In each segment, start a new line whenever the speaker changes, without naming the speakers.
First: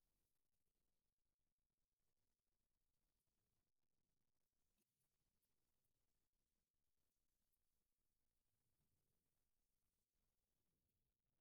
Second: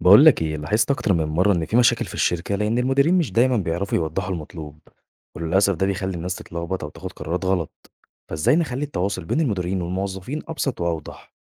بقول لك ايه، لاحظت اكتر من مره ان في مشاكل في الشركه لان المديرين مش دايما بيعرفوا يوضحوا المطلوب، وللاسف ده بيخلي الناس تتلخبط او تاخد قرارات غلط. فازاي نخلي التواصل بين المديرين والموظفين ابسط واوضح؟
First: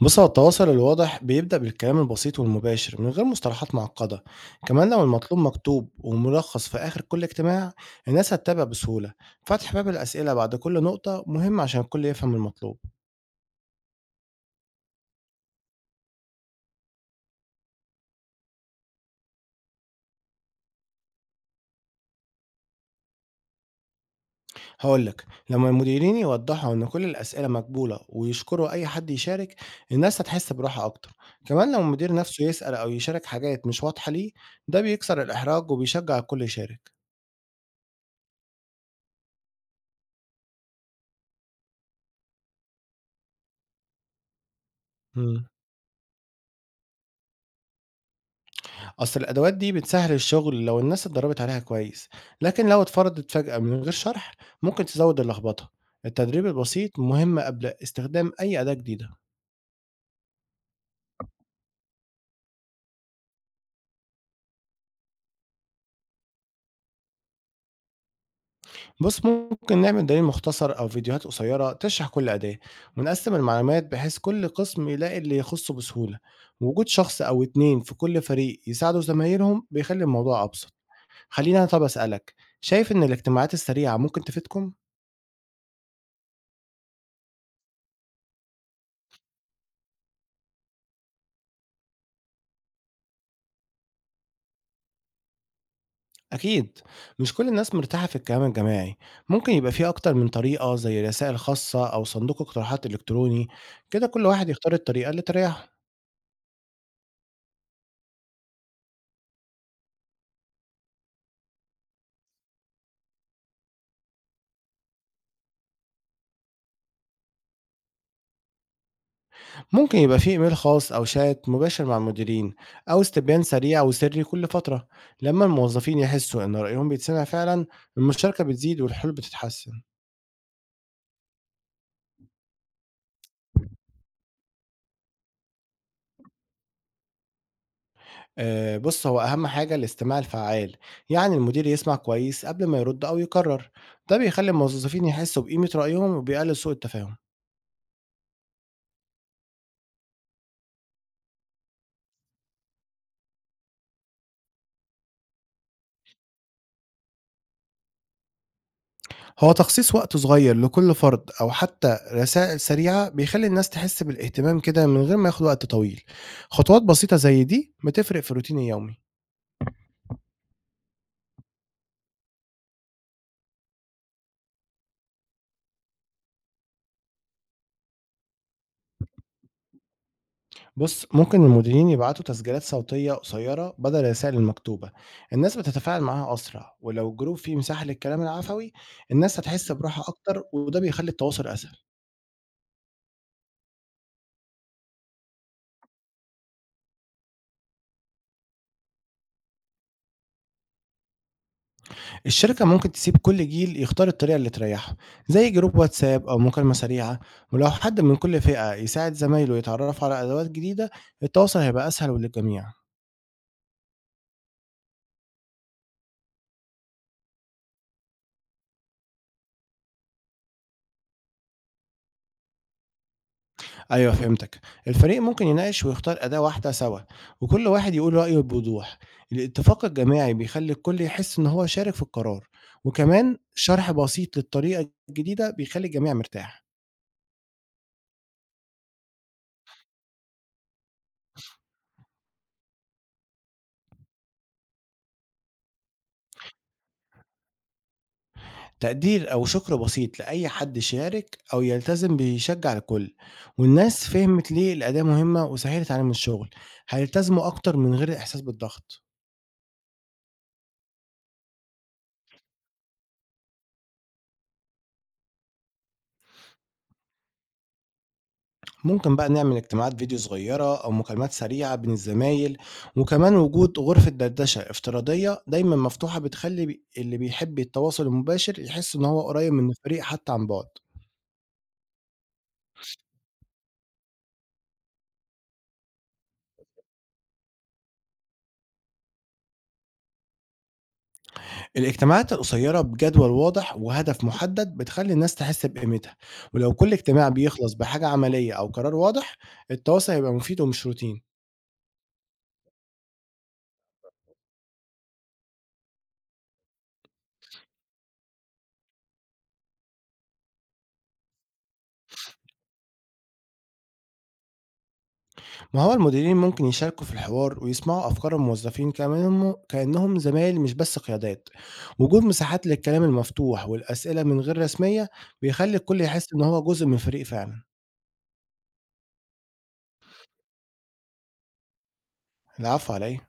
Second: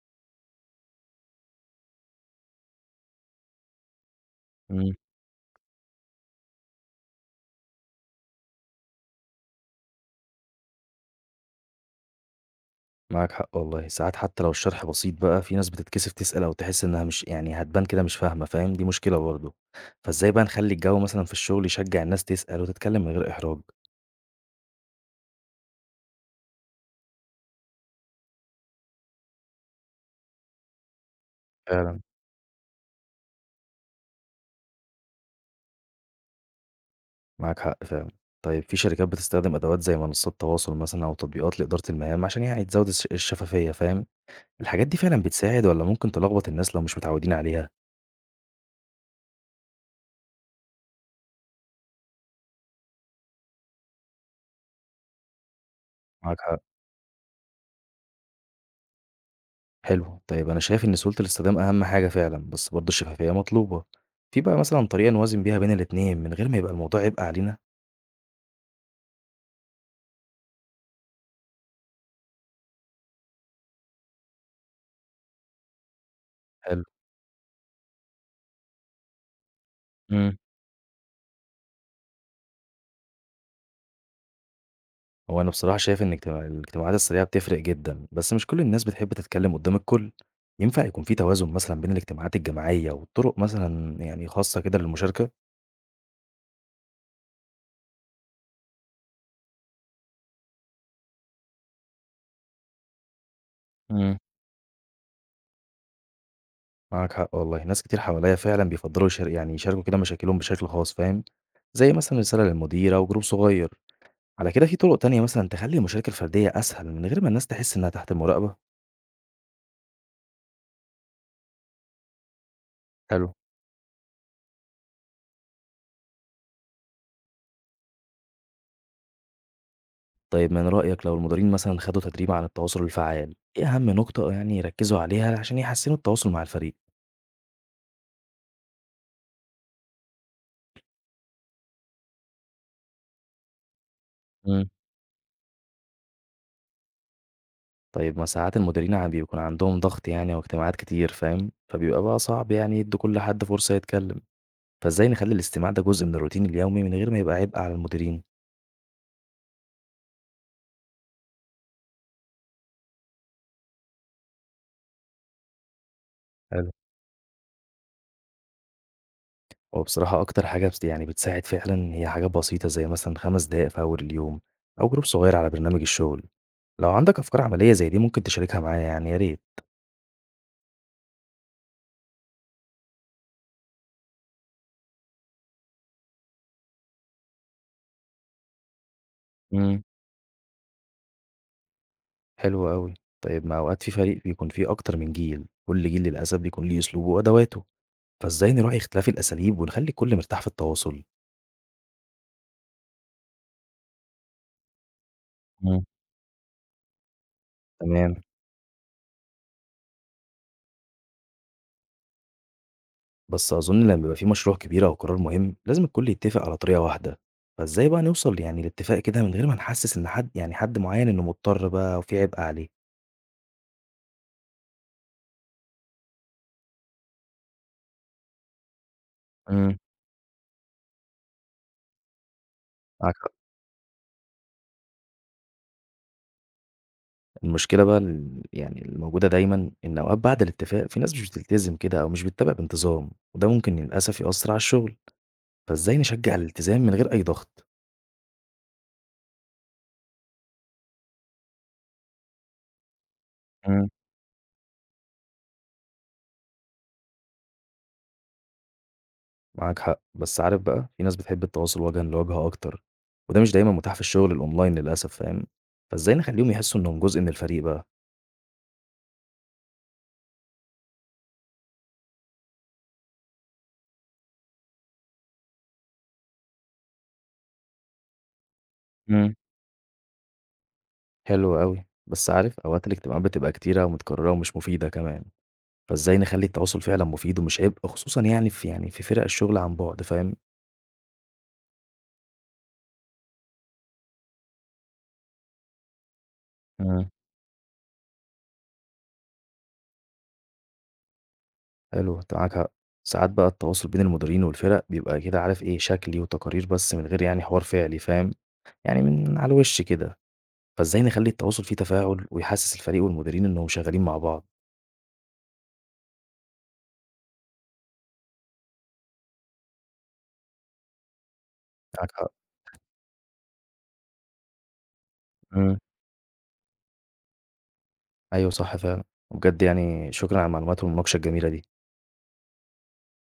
بص، هو التواصل الواضح بيبدأ بالكلام البسيط والمباشر من غير مصطلحات معقدة. كمان
مم.
لو المطلوب مكتوب وملخص في آخر كل اجتماع، الناس هتتابع بسهولة. فتح باب الأسئلة بعد كل نقطة مهم عشان الكل يفهم المطلوب.
معاك حق والله، ساعات حتى لو الشرح بسيط بقى في ناس بتتكسف تسال او تحس انها مش يعني هتبان كده مش فاهمه فاهم، دي مشكله برضه. فازاي بقى نخلي الجو مثلا في الشغل يشجع الناس تسال وتتكلم من غير احراج؟
هقولك، لما المديرين يوضحوا إن كل الأسئلة مقبولة ويشكروا أي حد يشارك، الناس هتحس براحة أكتر. كمان لو المدير نفسه يسأل أو يشارك حاجات مش واضحة ليه، ده بيكسر الإحراج وبيشجع الكل يشارك.
معاك حق فعلًا. طيب في شركات بتستخدم أدوات زي منصات تواصل مثلًا أو تطبيقات لإدارة المهام عشان يعني تزود الشفافية فاهم؟ الحاجات دي فعلًا
مم.
بتساعد والّا ممكن تلخبط الناس لو مش متعودين عليها؟
أصل الأدوات دي بتسهّل الشغل لو الناس اتدرّبت عليها كويس، لكن لو اتفرضت فجأة من غير شرح ممكن تزوّد اللخبطة.
معاك
التدريب
حق.
البسيط مهم قبل استخدام أي أداة جديدة.
حلو. طيب أنا شايف إن سهولة الاستخدام أهم حاجة فعلًا، بس برضه الشفافية مطلوبة. في بقى مثلًا طريقة نوازن بيها بين الاتنين من غير ما يبقى الموضوع عبء علينا؟
بُص، ممكن نعمل دليل مختصر أو فيديوهات قصيرة تشرح كل أداة، ونقسّم المعلومات بحيث كل قسم يلاقي اللي يخُصّه بسهولة.
حلو.
وجود شخص أو 2 في كل فريق يساعدوا زمايلهم بيخلّي
إمم.
الموضوع أبسط. خلّيني أنا طَب أسألك، شايف إن الاجتماعات السريعة ممكن تفيدكم؟
هو أنا بصراحة شايف إن الاجتماعات السريعة بتفرق جدًا، بس مش كل الناس بتحب تتكلم قدام الكل. ينفع يكون في توازن مثلًا بين الاجتماعات الجماعية وطرق مثلًا يعني خاصة كده للمشاركة؟
أكيد، مش كل الناس مرتاحة في الكلام الجماعي. ممكن يبقى فيه أكتر من طريقة زي رسائل خاصة أو صندوق اقتراحات إلكتروني، كده
إمم.
كل واحد يختار الطريقة اللي تريحه.
معاك حق والله، ناس كتير حواليّا فعلًا بيفضّلوا يشاركوا كده مشاكلهم بشكل خاص فاهم، زي مثلًا رسالة للمدير أو جروب صغير، على كده في طرق تانية مثلًا تخلّي المشاركة الفردية أسهل من غير ما الناس تحس إنها تحت مراقبة؟
ممكن يبقى فيه إيميل خاص أو شات مباشر مع المديرين، أو
حلو.
استبيان سريع وسري كل فترة. لما الموظفين يحسوا إن رأيهم بيتسمع فعلا، المشاركة بتزيد والحلول بتتحسن.
طيب من رأيك لو المديرين مثلًا خدوا تدريب عن التواصل الفعّال، إيه أهم نقطة يعني يركّزوا عليها عشان يحسّنوا التواصل مع الفريق؟
أه، بص، هو أهم حاجة الاستماع الفعال. يعني المدير يسمع كويس قبل ما يرد أو يكرر. ده بيخلي
إمم.
الموظفين يحسوا بقيمة رأيهم وبيقلل سوء التفاهم.
طيب ما ساعات المديرين ع بيكون عندهم ضغط يعني واجتماعات كتير فاهم، فبيبقى بقى صعب يعني يدّوا كل حد فرصة يتكلّم، فإزاي نخلّي الاستماع ده جزء من الروتين اليومي من غير ما يبقى عبء على المديرين؟
هو تخصيص وقت صغير لكل فرد أو حتى رسائل سريعة بيخلي الناس تحس بالاهتمام كده من غير ما ياخد وقت طويل.
حلو.
خطوات بسيطة زي دي بتفرق في روتين اليومي.
هو بصراحة أكتر حاجة بس يعني بتساعد فعلًا هي حاجات بسيطة زي مثلًا 5 دقايق في أول اليوم أو جروب صغير على برنامج الشغل. لو عندك أفكار عملية زي دي ممكن تشاركها معايا يعني يا ريت.
بص، ممكن المديرين يبعتوا تسجيلات صوتية قصيرة بدل الرسائل المكتوبة. الناس بتتفاعل معاها أسرع، ولو الجروب فيه مساحة للكلام العفوي، الناس هتحس
امم.
براحة أكتر وده بيخلي التواصل أسهل.
حلو أوي. طيب ما أوقات في فريق بيكون فيه أكتر من جيل، كل جيل للأسف بيكون ليه أسلوبه وأدواته، فإزاي نراعي اختلاف الأساليب ونخلي الكل مرتاح في التواصل؟
الشركة ممكن تسيب كل جيل يختار الطريقة اللي تريحه، زي جروب
امم.
واتساب أو مكالمة سريعة. ولو حد من
تمام.
كل فئة يساعد زمايله يتعرف على أدوات جديدة، التواصل هيبقى أسهل للجميع.
بس أظن لما بيبقى في مشروع كبير أو قرار مهم لازم الكل يتفق على طريقة واحدة، فإزاي بقى نوصل يعني لاتفاق كده من غير ما نحسس إن حد يعني حد معين إنه مضطر بقى أو في عبء عليه؟
أيوة، فهمتك. الفريق ممكن يناقش ويختار أداة واحدة سوا، وكل واحد يقول رأيه بوضوح.
امم.
الاتفاق الجماعي بيخلي الكل يحس إن هو شارك في القرار.
معاك حق.
وكمان شرح بسيط للطريقة الجديدة بيخلي الجميع مرتاح.
المشكلة بقى الموجودة دايما إن أوقات بعد الاتفاق في ناس مش بتلتزم كده أو مش بتتابع بانتظام، وده ممكن للأسف يأثر على الشغل. فإزاي نشجع الالتزام من غير أي ضغط؟
تقدير أو شكر بسيط لأي حد شارك أو يلتزم بيشجع الكل.
امم.
والناس فهمت ليه الأداة مهمة وسهلت عليهم الشغل، هيلتزموا أكتر من غير الإحساس بالضغط.
معاك حق، بس عارف بقى في ناس بتحب التواصل وجها لوجه أكتر، وده مش دايما متاح في الشغل الأونلاين للأسف فاهم. فإزاي نخليهم يحسوا إنهم جزء من الفريق بقى؟
ممكن بقى نعمل اجتماعات فيديو صغيرة أو مكالمات سريعة بين الزمايل. وكمان وجود غرفة دردشة افتراضية دايما مفتوحة بتخلي اللي بيحب التواصل المباشر يحس إن هو
إمم،
قريب من الفريق حتى عن بعد.
حلو أوي، بس عارف أوقات الاجتماعات بتبقى كتيرة ومتكررة ومش مفيدة كمان، فإزاي نخلّي التواصل فعلًا مفيد ومش عبء خصوصًا يعني في فرق الشغل عن بُعد فاهم؟
الاجتماعات القصيرة بجدول واضح وهدف محدد بتخلي الناس تحس بقيمتها. ولو كل
إمم.
اجتماع بيخلص بحاجة عملية أو قرار واضح، التواصل هيبقى مفيد ومش روتين.
حلو أنت معاك حق، ساعات بقى التواصل بين المديرين والفرق بيبقى كده عارف إيه شكلي وتقارير بس من غير يعني حوار فعلي فاهم، يعني من على الوش كده، فإزاي نخلّي التواصل فيه تفاعل ويحسس الفريق والمديرين إنهم شغالين مع بعض؟
ما هو المديرين ممكن يشاركوا في الحوار ويسمعوا أفكار الموظفين كأنهم زمايل مش بس قيادات.
معاك
وجود
حق،
مساحات للكلام المفتوح والأسئلة من غير رسمية بيخلي
إمم.
الكل يحس إن هو جزء من فريق فعلا.
أيوه صح فعلًا، وبجد يعني شكرًا على المعلومات والمناقشة الجميلة دي.
العفو عليه.